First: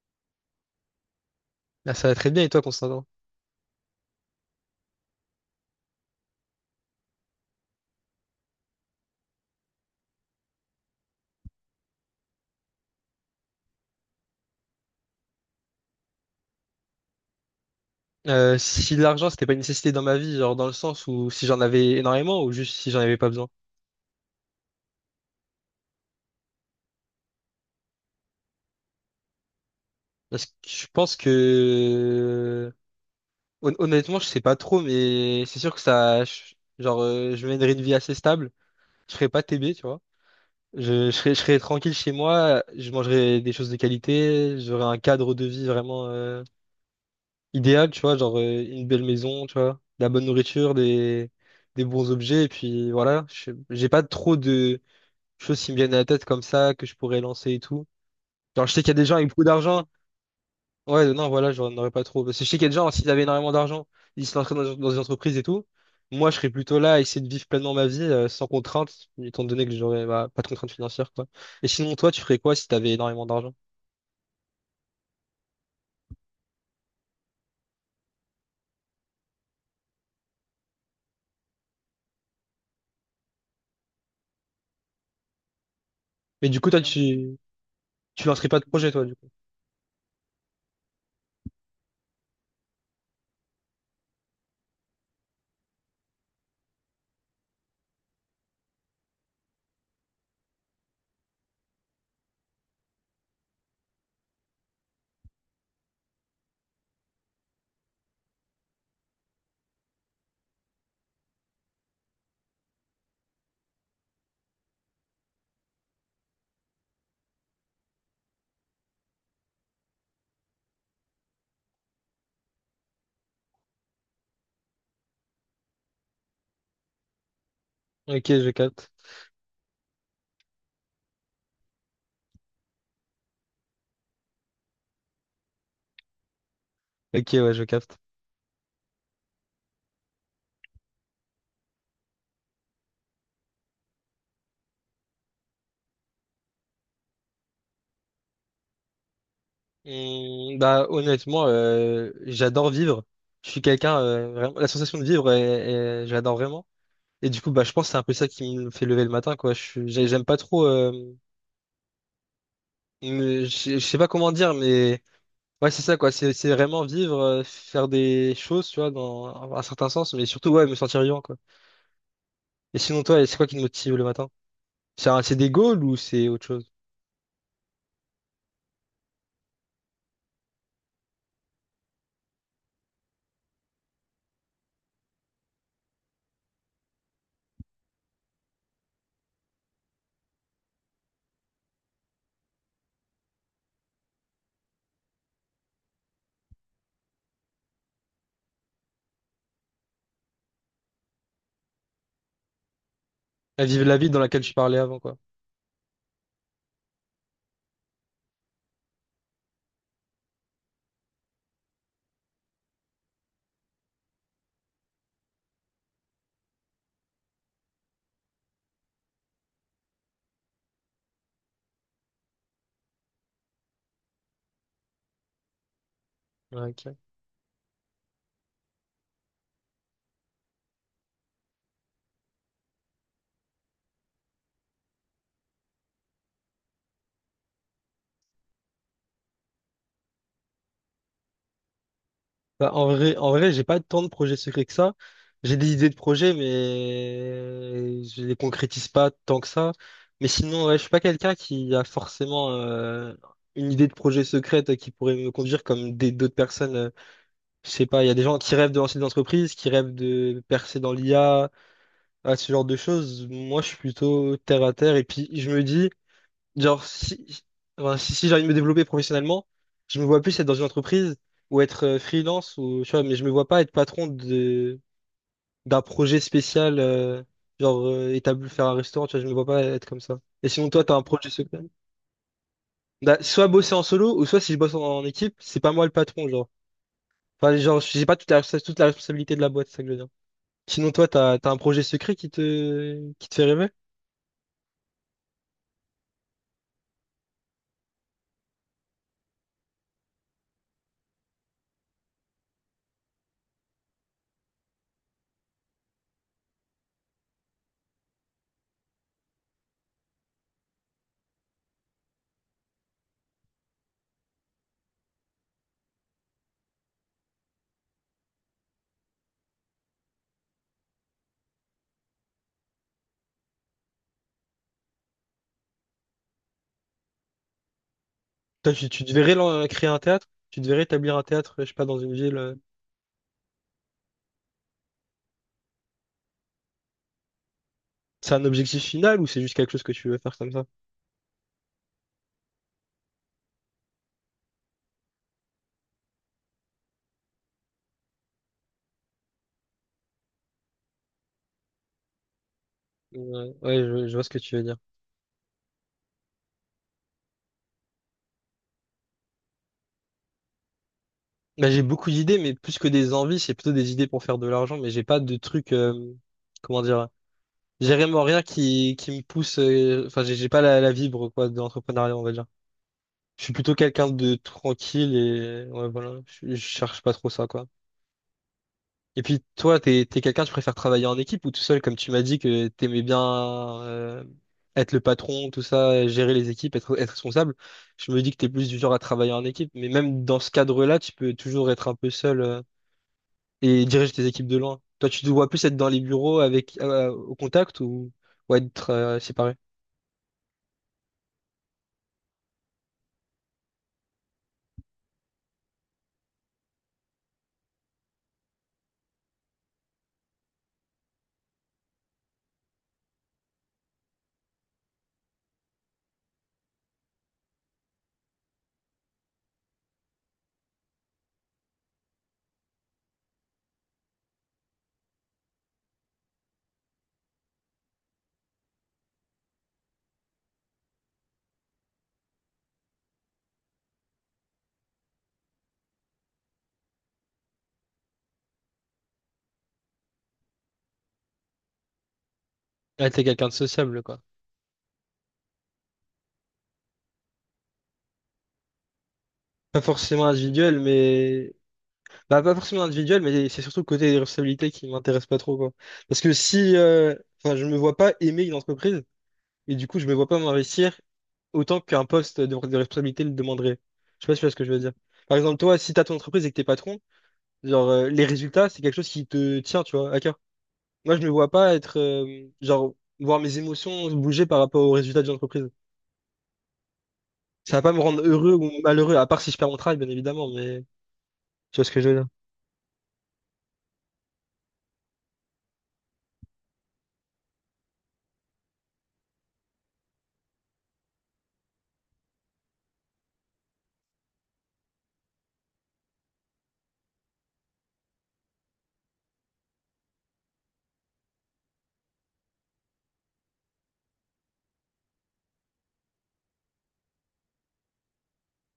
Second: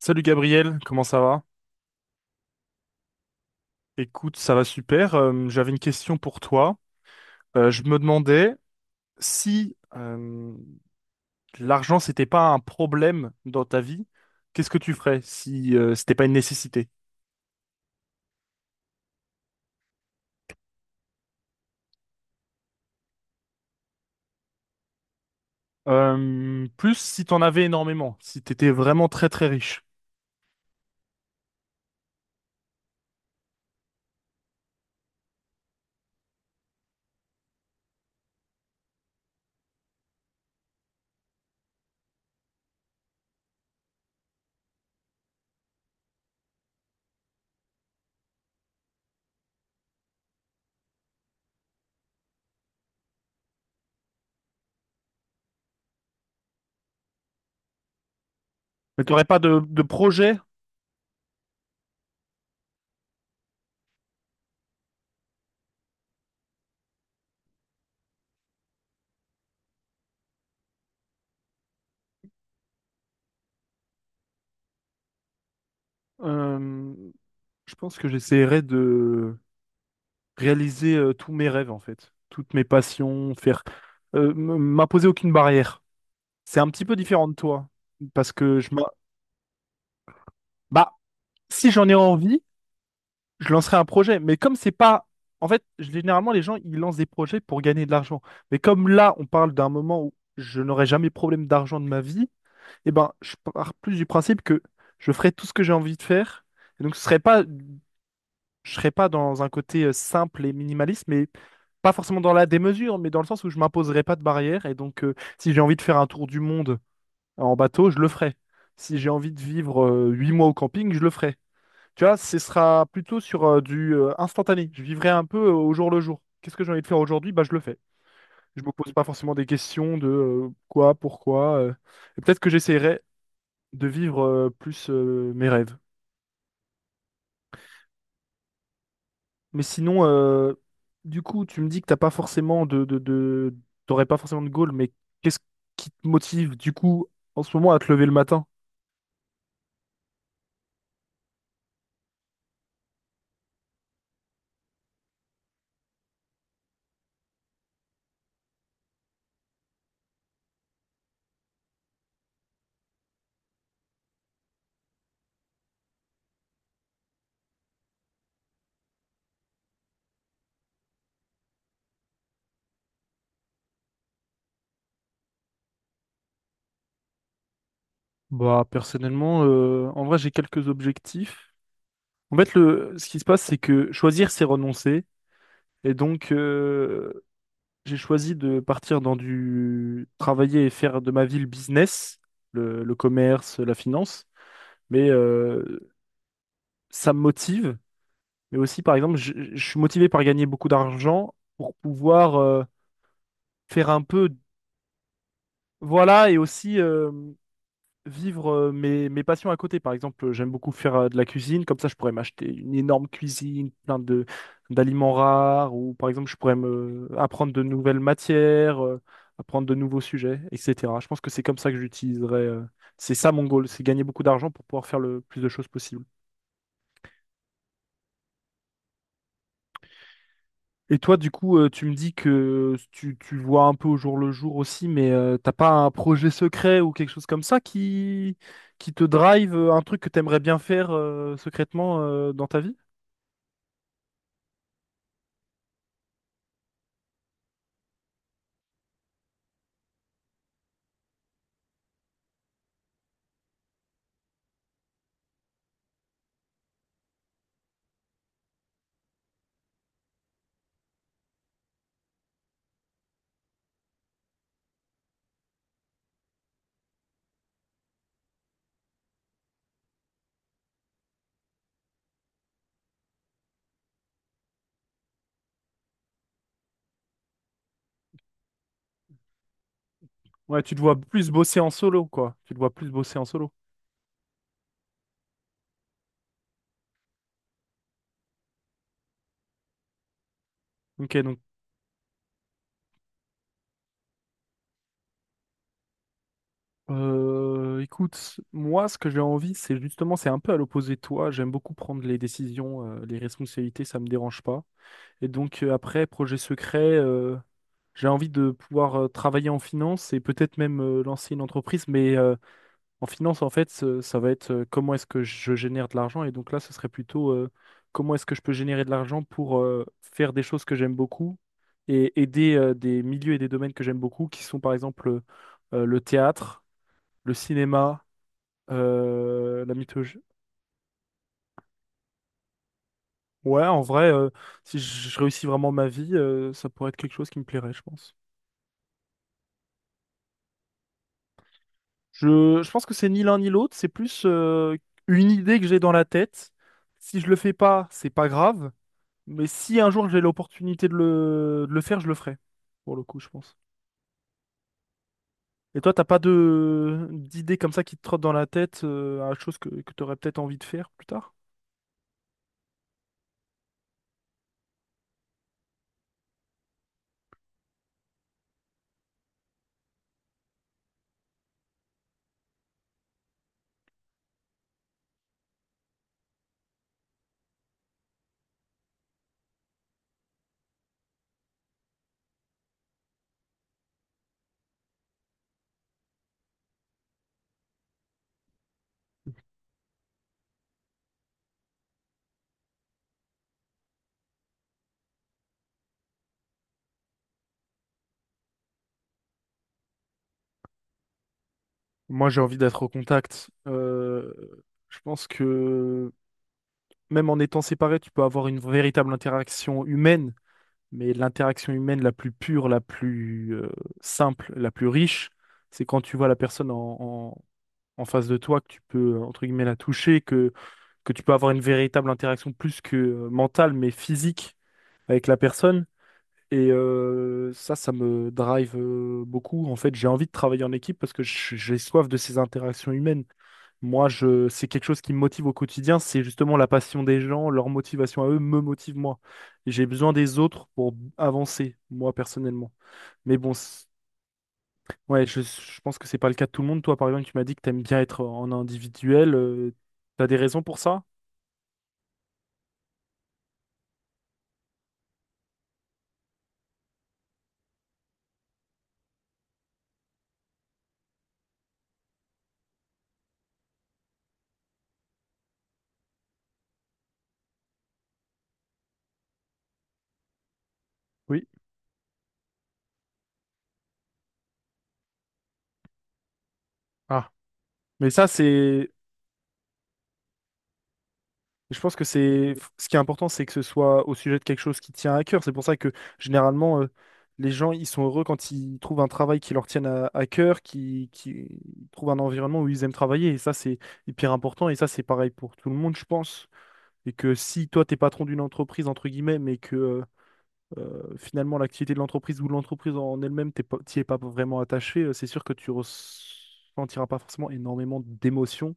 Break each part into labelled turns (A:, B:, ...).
A: Salut Gabriel, comment ça va?
B: Ah, ça va très bien et toi, Constantin?
A: Écoute, ça va super. J'avais une question pour toi. Je me demandais si l'argent, c'était pas un problème dans ta vie, qu'est-ce que tu ferais si c'était pas une nécessité?
B: Si l'argent, c'était pas une nécessité dans ma vie, genre dans le sens où si j'en avais énormément ou juste si j'en avais pas besoin.
A: Plus si t'en avais énormément, si t'étais vraiment très très riche.
B: Parce que je pense que honnêtement, je sais pas trop, mais c'est sûr que ça, genre, je mènerais une vie assez stable. Je ferais pas TB, tu vois. Je serais tranquille chez moi. Je mangerais des choses de qualité. J'aurais un cadre de vie vraiment idéal, tu vois, une belle maison, tu vois, de la bonne nourriture, des bons objets. Et puis voilà, j'ai pas trop de choses qui me viennent à la tête comme ça, que je pourrais lancer et tout. Genre, je sais qu'il y a des
A: Mais
B: gens
A: t'aurais
B: avec
A: pas
B: beaucoup
A: de
B: d'argent.
A: projet?
B: Ouais, non, voilà, j'en aurais pas trop. Parce que je sais qu'il y a des gens, s'ils avaient énormément d'argent, ils se lanceraient dans des entreprises et tout. Moi, je serais plutôt là à essayer de vivre pleinement ma vie, sans contrainte, étant donné que j'aurais bah, pas de contraintes financières, quoi. Et sinon, toi, tu ferais quoi si t'avais énormément d'argent?
A: Euh, je pense que j'essaierais de réaliser tous mes rêves en fait, toutes mes passions, faire m'imposer aucune barrière.
B: Mais
A: C'est
B: du
A: un
B: coup,
A: petit peu différent de toi.
B: tu
A: Parce
B: lancerais pas
A: que
B: de
A: je me...
B: projet, toi, du coup.
A: Bah, si j'en ai envie, je lancerai un projet. Mais comme c'est pas... En fait, généralement, les gens, ils lancent des projets pour gagner de l'argent. Mais comme là, on parle d'un moment où je n'aurai jamais problème d'argent de ma vie, eh ben, je pars plus du principe que je ferai tout ce que j'ai envie de faire. Et donc, ce serait pas... je serais pas dans un côté simple et minimaliste, mais pas forcément dans la démesure, mais dans le sens où je m'imposerai pas de barrière. Et donc, si j'ai envie de faire un tour du monde en bateau, je le ferai. Si j'ai envie de vivre 8 mois au camping, je le ferai. Tu vois, ce sera plutôt sur du instantané. Je vivrai un peu au jour le jour. Qu'est-ce que j'ai envie de faire aujourd'hui? Bah, je le fais.
B: Ok, je
A: Je me
B: capte.
A: pose pas forcément des questions de quoi, pourquoi. Et peut-être que j'essaierai de vivre plus mes rêves.
B: Ok, ouais, je capte.
A: Mais sinon, du coup, tu me dis que t'as pas forcément t'aurais pas forcément de goal, mais qu'est-ce qui te motive du coup en ce moment à te lever le matin?
B: Bah, honnêtement, j'adore vivre. Je suis quelqu'un, vraiment, la sensation de vivre, j'adore vraiment. Et du coup, bah, je pense que c'est un peu ça qui me fait lever le matin, quoi. J'aime pas trop. Je sais pas comment dire, mais ouais, c'est ça, quoi. C'est vraiment vivre, faire des choses, tu vois, dans un certain sens, mais surtout, ouais, me sentir vivant, quoi. Et sinon, toi, c'est quoi qui te motive le matin? C'est des goals ou c'est autre chose?
A: Bah personnellement, en vrai, j'ai quelques objectifs. En fait, ce qui se passe, c'est que choisir, c'est renoncer. Et donc, j'ai choisi de partir dans du travailler et faire de ma vie le business, le commerce, la finance. Mais ça me motive. Mais aussi, par exemple, je suis motivé par gagner beaucoup d'argent pour pouvoir
B: À vivre
A: faire
B: la
A: un
B: vie dans
A: peu,
B: laquelle je parlais avant, quoi.
A: voilà, et aussi vivre mes passions à côté. Par exemple, j'aime beaucoup faire de la cuisine, comme ça je pourrais m'acheter une énorme cuisine, plein de d'aliments rares, ou par exemple je pourrais me apprendre de nouvelles matières, apprendre de nouveaux sujets, etc. Je pense que c'est comme ça que j'utiliserais. C'est ça mon goal, c'est gagner beaucoup d'argent pour pouvoir faire le plus de choses possible.
B: Ouais, ok.
A: Et toi, du coup, tu me dis que tu vois un peu au jour le jour aussi, mais t'as pas un projet secret ou quelque chose comme ça qui te drive, un truc que t'aimerais bien faire secrètement dans ta
B: Bah,
A: vie?
B: en vrai, j'ai pas tant de projets secrets que ça. J'ai des idées de projets, mais je les concrétise pas tant que ça. Mais sinon, ouais, je suis pas quelqu'un qui a forcément une idée de projet secrète qui pourrait me conduire comme des d'autres personnes. Je sais pas, il y a des gens qui rêvent de lancer des entreprises, qui rêvent de percer dans l'IA, à ce genre de choses. Moi, je suis plutôt terre à terre. Et puis, je me dis. Genre, si, enfin, si j'ai envie de me développer professionnellement, je me vois plus être dans une entreprise ou être freelance ou, tu vois, mais je me vois pas être patron d'un projet spécial, faire un restaurant, tu vois, je me vois pas être comme ça. Et
A: Ouais,
B: sinon,
A: tu te
B: toi, t'as
A: vois
B: un projet
A: plus
B: secret?
A: bosser en solo, quoi. Tu te vois plus
B: Bah,
A: bosser en
B: soit
A: solo.
B: bosser en solo ou soit si je bosse en équipe, c'est pas moi le patron, genre. Enfin, genre, j'ai pas toute la responsabilité de la boîte, c'est ça que je veux dire. Sinon,
A: Ok, donc,
B: t'as un projet secret qui te fait rêver?
A: écoute, moi, ce que j'ai envie, c'est justement, c'est un peu à l'opposé de toi. J'aime beaucoup prendre les décisions, les responsabilités, ça me dérange pas. Et donc, après, projet secret. J'ai envie de pouvoir travailler en finance et peut-être même lancer une entreprise, mais en finance, en fait, ça va être comment est-ce que je génère de l'argent. Et donc là, ce serait plutôt comment est-ce que je peux générer de l'argent pour faire des choses que j'aime beaucoup et aider des milieux et des domaines que j'aime beaucoup, qui sont par exemple le théâtre, le cinéma,
B: Toi, tu te verrais lan-
A: la
B: créer un
A: mythologie.
B: théâtre? Tu devrais établir un théâtre, je sais pas, dans une ville.
A: Ouais, en vrai, si je réussis vraiment ma vie, ça pourrait être quelque chose qui me plairait, je pense.
B: C'est un objectif final ou c'est juste quelque chose que tu veux faire comme ça?
A: Je pense que c'est ni l'un ni l'autre, c'est plus une idée que j'ai dans la tête. Si je le fais pas, c'est pas grave, mais si un jour j'ai l'opportunité de le faire, je le ferai, pour le coup, je
B: Ouais,
A: pense.
B: ouais, je vois ce que tu veux dire.
A: Et toi, t'as pas de d'idées comme ça qui te trottent dans la tête à chose que t'aurais peut-être envie de faire plus tard?
B: Bah, j'ai beaucoup d'idées, mais plus que des envies, c'est plutôt des idées pour faire de l'argent, mais j'ai pas de truc, comment dire, j'ai vraiment rien qui me pousse, enfin, j'ai pas la vibre, quoi, de l'entrepreneuriat, on va dire. Je suis plutôt quelqu'un de tranquille et, ouais, voilà, je cherche pas trop ça, quoi. Et puis toi, t'es quelqu'un, tu préfères travailler en équipe ou tout seul, comme tu m'as dit que t'aimais bien euh, être le patron, tout ça, gérer les équipes, être responsable. Je me dis que t'es plus du genre à travailler
A: Mhm.
B: en équipe, mais même dans ce cadre-là, tu peux toujours être un peu seul et diriger tes équipes de loin. Toi, tu te vois plus être dans les bureaux avec au contact ou être séparé.
A: Moi, j'ai envie d'être au contact. Je pense que même en étant séparé, tu peux avoir une véritable interaction humaine, mais l'interaction humaine la plus pure, la plus simple, la plus riche, c'est quand tu vois la personne en- en face de toi, que tu peux, entre guillemets, la toucher, que tu peux avoir une véritable interaction plus que mentale, mais physique avec la personne. Et ça me drive beaucoup. En fait, j'ai envie de travailler en équipe parce que j'ai soif de ces interactions humaines. Moi, c'est quelque chose qui me motive au quotidien, c'est justement la passion des gens, leur motivation à eux me motive moi. J'ai besoin des autres pour avancer, moi personnellement.
B: Ouais, t'es
A: Mais
B: quelqu'un de
A: bon,
B: sociable, quoi.
A: ouais, je pense que c'est pas le cas de tout le monde. Toi, par exemple, tu m'as dit que t'aimes bien être en individuel. euh,
B: Pas forcément
A: t'as des raisons pour
B: individuel,
A: ça?
B: mais bah, pas forcément individuel, mais c'est surtout le côté des responsabilités qui m'intéresse pas trop, quoi. Parce que si, enfin, je me vois pas aimer une entreprise, et du coup, je me vois pas m'investir autant qu'un poste de responsabilité le demanderait. Je sais pas si tu vois ce que je veux dire. Par exemple, toi, si t'as ton entreprise et que t'es patron, genre, les résultats, c'est quelque chose qui te tient, tu vois, à cœur. Moi, je me
A: Oui.
B: vois pas être, voir mes émotions bouger par rapport aux résultats d'une entreprise.
A: Ah.
B: Ça va pas me
A: Mais
B: rendre
A: ça,
B: heureux ou
A: c'est
B: malheureux, à part si je perds mon travail, bien évidemment, mais tu
A: Je
B: vois ce
A: pense
B: que
A: que
B: je veux dire.
A: c'est ce qui est important, c'est que ce soit au sujet de quelque chose qui tient à cœur. C'est pour ça que généralement, les gens, ils sont heureux quand ils trouvent un travail qui leur tienne à cœur, qui trouvent un environnement où ils aiment travailler. Et ça, c'est hyper important. Et ça, c'est pareil pour tout le monde, je pense. Et que si toi, t'es patron d'une entreprise, entre guillemets, mais que finalement, l'activité de l'entreprise ou de l'entreprise en elle-même, t'y es pas vraiment attaché, c'est sûr que tu ressentiras pas forcément énormément d'émotions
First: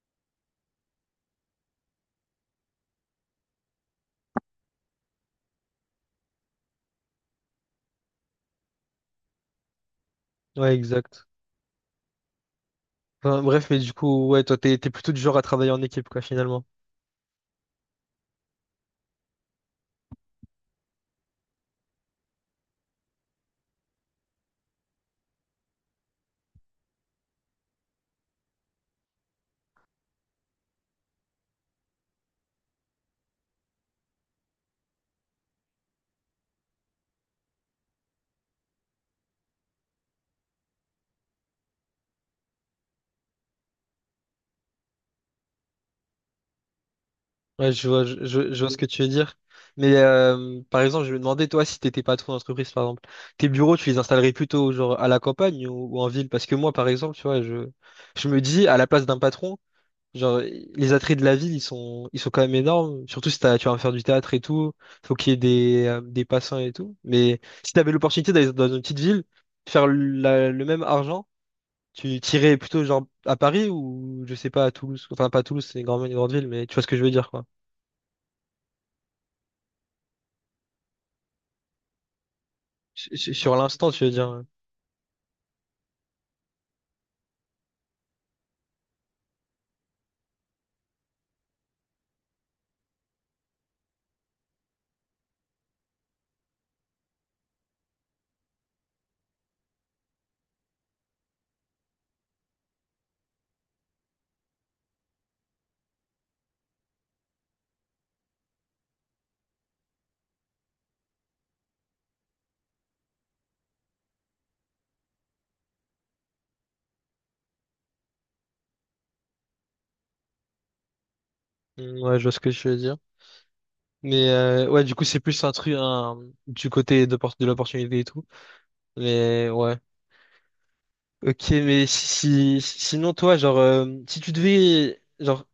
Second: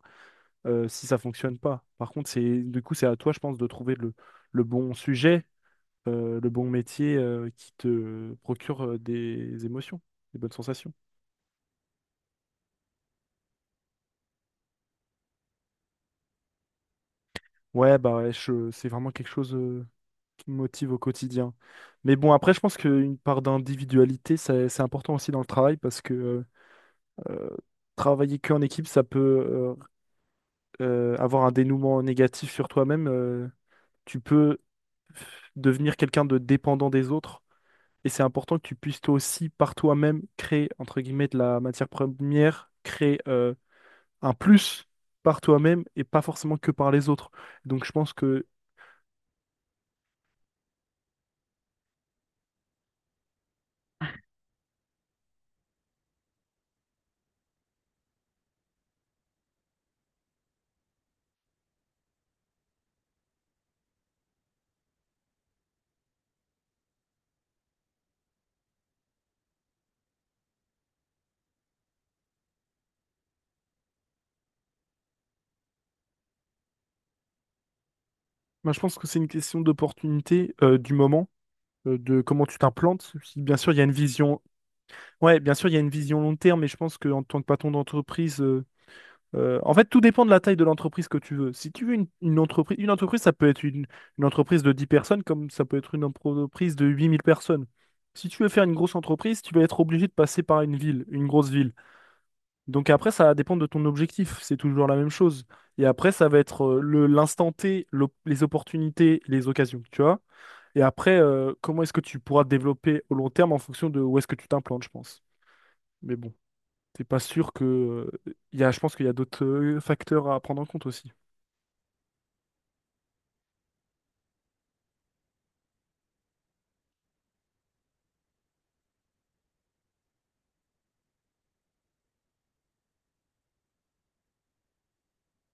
A: si ça fonctionne pas. Par contre, c'est du coup, c'est à toi, je pense, de trouver le bon sujet, le bon métier qui te procure des émotions, des bonnes
B: Ouais,
A: sensations.
B: exact. Enfin, bref, mais du coup, ouais, toi, t'es plutôt du genre à travailler en équipe, quoi, finalement.
A: Ouais, bah ouais, c'est vraiment quelque chose qui me motive au quotidien. Mais bon, après, je pense qu'une part d'individualité, c'est important aussi dans le travail parce que euh, travailler qu'en équipe, ça peut avoir un dénouement négatif sur toi-même. Tu peux devenir quelqu'un de dépendant des autres. Et c'est important que tu puisses toi aussi, par toi-même, créer, entre guillemets, de la matière première, créer un plus par toi-même et pas forcément que par les autres.
B: Ouais,
A: Donc
B: je
A: je
B: vois,
A: pense que,
B: je vois ce que tu veux dire. Mais par exemple, je me demandais, toi, si t'étais patron d'entreprise, par exemple, tes bureaux, tu les installerais plutôt genre à la campagne ou en ville? Parce que moi, par exemple, tu vois, je me dis, à la place d'un patron, genre, les attraits de la ville, ils sont quand même énormes. Surtout si t'as, tu vas faire du théâtre et tout, faut qu'il y ait des passants et tout. Mais si t'avais l'opportunité d'aller dans une petite ville, faire le même argent, tu tirais plutôt genre à Paris ou je sais pas à Toulouse. Enfin pas à Toulouse, c'est une grande ville, mais tu vois ce que je veux dire quoi.
A: moi, je pense que c'est une question d'opportunité du moment, de comment tu t'implantes. Si,
B: Sur
A: bien sûr, il y a
B: l'instant,
A: une
B: tu veux dire.
A: vision,
B: Ouais,
A: ouais, bien sûr, il y a une vision long terme, mais je pense qu'en tant que patron d'entreprise, en fait, tout dépend de la taille de l'entreprise que tu veux. Si tu veux une entreprise, une entreprise, ça peut être une entreprise de 10 personnes comme ça peut être une entreprise de 8 000 personnes. Si tu veux faire une grosse entreprise, tu vas être obligé de passer par une ville, une grosse ville. Donc après, ça va dépendre de ton objectif. C'est toujours la même chose. Et après, ça va être l'instant T, les opportunités, les occasions, tu vois. Et après, comment est-ce que tu pourras te développer au long terme en fonction de où est-ce que tu t'implantes, je pense. Mais bon t'es pas sûr que. Je pense qu'il y a d'autres facteurs à prendre en compte aussi.
B: mm, ouais, je vois ce que je veux dire. Mais ouais, du coup, c'est plus un truc, du côté de l'opportunité et tout. Mais ouais. Ok, mais sinon toi, si tu devais genre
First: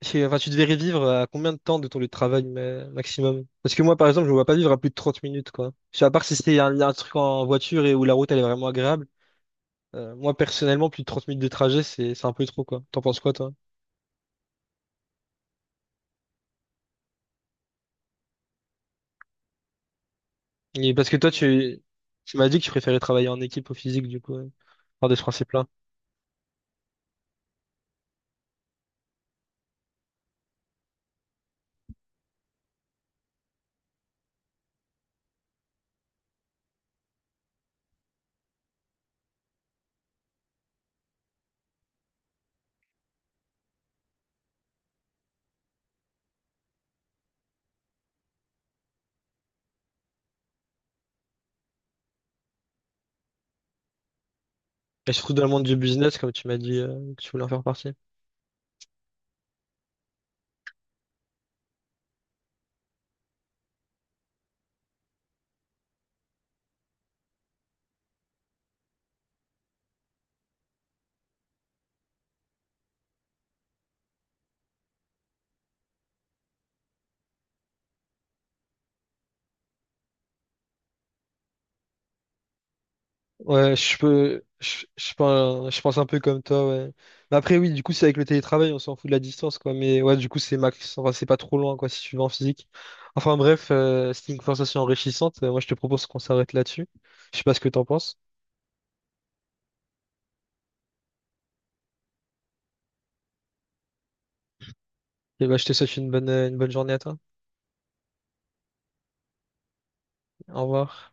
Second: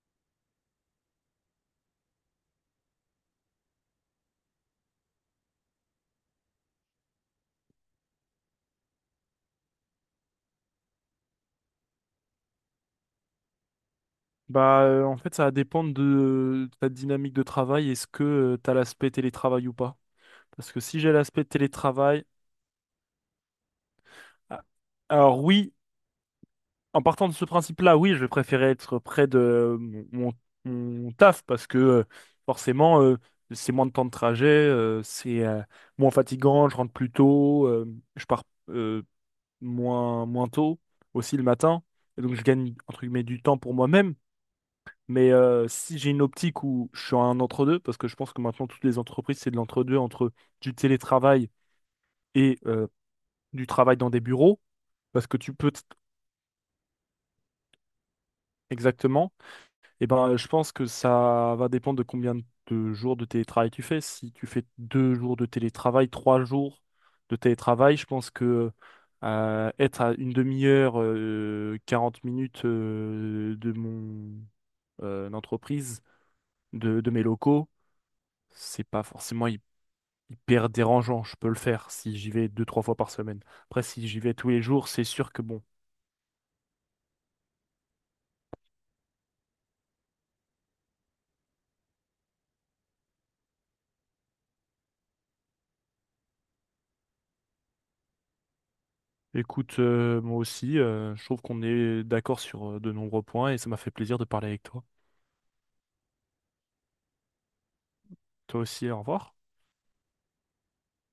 B: enfin tu devais revivre à combien de temps de ton lieu de travail maximum? Parce que moi par exemple, je ne vois pas vivre à plus de 30 minutes quoi. Je sais, à part si c'est un truc en voiture et où la route elle est vraiment agréable. Moi, personnellement, plus de 30 minutes de trajet, c'est un peu trop, quoi. T'en penses quoi, toi?
A: Bah, en fait, ça va dépendre de ta dynamique de travail. Est-ce que tu as l'aspect télétravail ou pas? Parce que
B: Et
A: si
B: parce
A: j'ai
B: que toi,
A: l'aspect télétravail.
B: tu m'as dit que tu préférais travailler en équipe au physique, du coup,
A: Ah,
B: par des
A: alors,
B: principes là.
A: oui, en partant de ce principe-là, oui, je vais préférer être près de mon taf parce que forcément, c'est moins de temps de trajet, c'est moins fatigant, je rentre plus tôt, je pars. euh, moins, moins tôt, aussi le matin. Et donc, je gagne, entre guillemets, du temps pour moi-même. Mais si j'ai une optique où je suis un entre-deux, parce que je pense que maintenant, toutes les entreprises, c'est de l'entre-deux entre du télétravail et du travail dans des bureaux,
B: Et
A: parce
B: surtout
A: que
B: dans le
A: tu
B: monde
A: peux
B: du
A: t-
B: business, comme tu m'as dit, que tu voulais en faire partie.
A: exactement. Eh ben, je pense que ça va dépendre de combien de jours de télétravail tu fais. Si tu fais 2 jours de télétravail, 3 jours de télétravail, je pense que être à une demi-heure, 40 minutes de mon entreprise, de mes locaux, c'est pas forcément hyper dérangeant. Je peux le faire si j'y vais deux, trois fois par semaine.
B: Ouais,
A: Après,
B: je
A: si j'y vais
B: peux,
A: tous les jours, c'est sûr que bon.
B: je pense un peu comme toi, ouais. Mais après, oui, du coup, c'est avec le télétravail, on s'en fout de la distance, quoi. Mais ouais, du coup, c'est max, enfin, c'est pas trop loin, quoi, si tu vas en physique. Enfin, bref, c'était une conversation enrichissante. Moi, je te propose qu'on s'arrête là-dessus. Je sais pas ce que t'en penses.
A: Écoute, moi aussi, je trouve qu'on est d'accord sur de nombreux points et ça m'a fait plaisir de parler avec toi.
B: Et bah, je te souhaite une bonne journée à toi.
A: Toi aussi, au revoir.
B: Au revoir.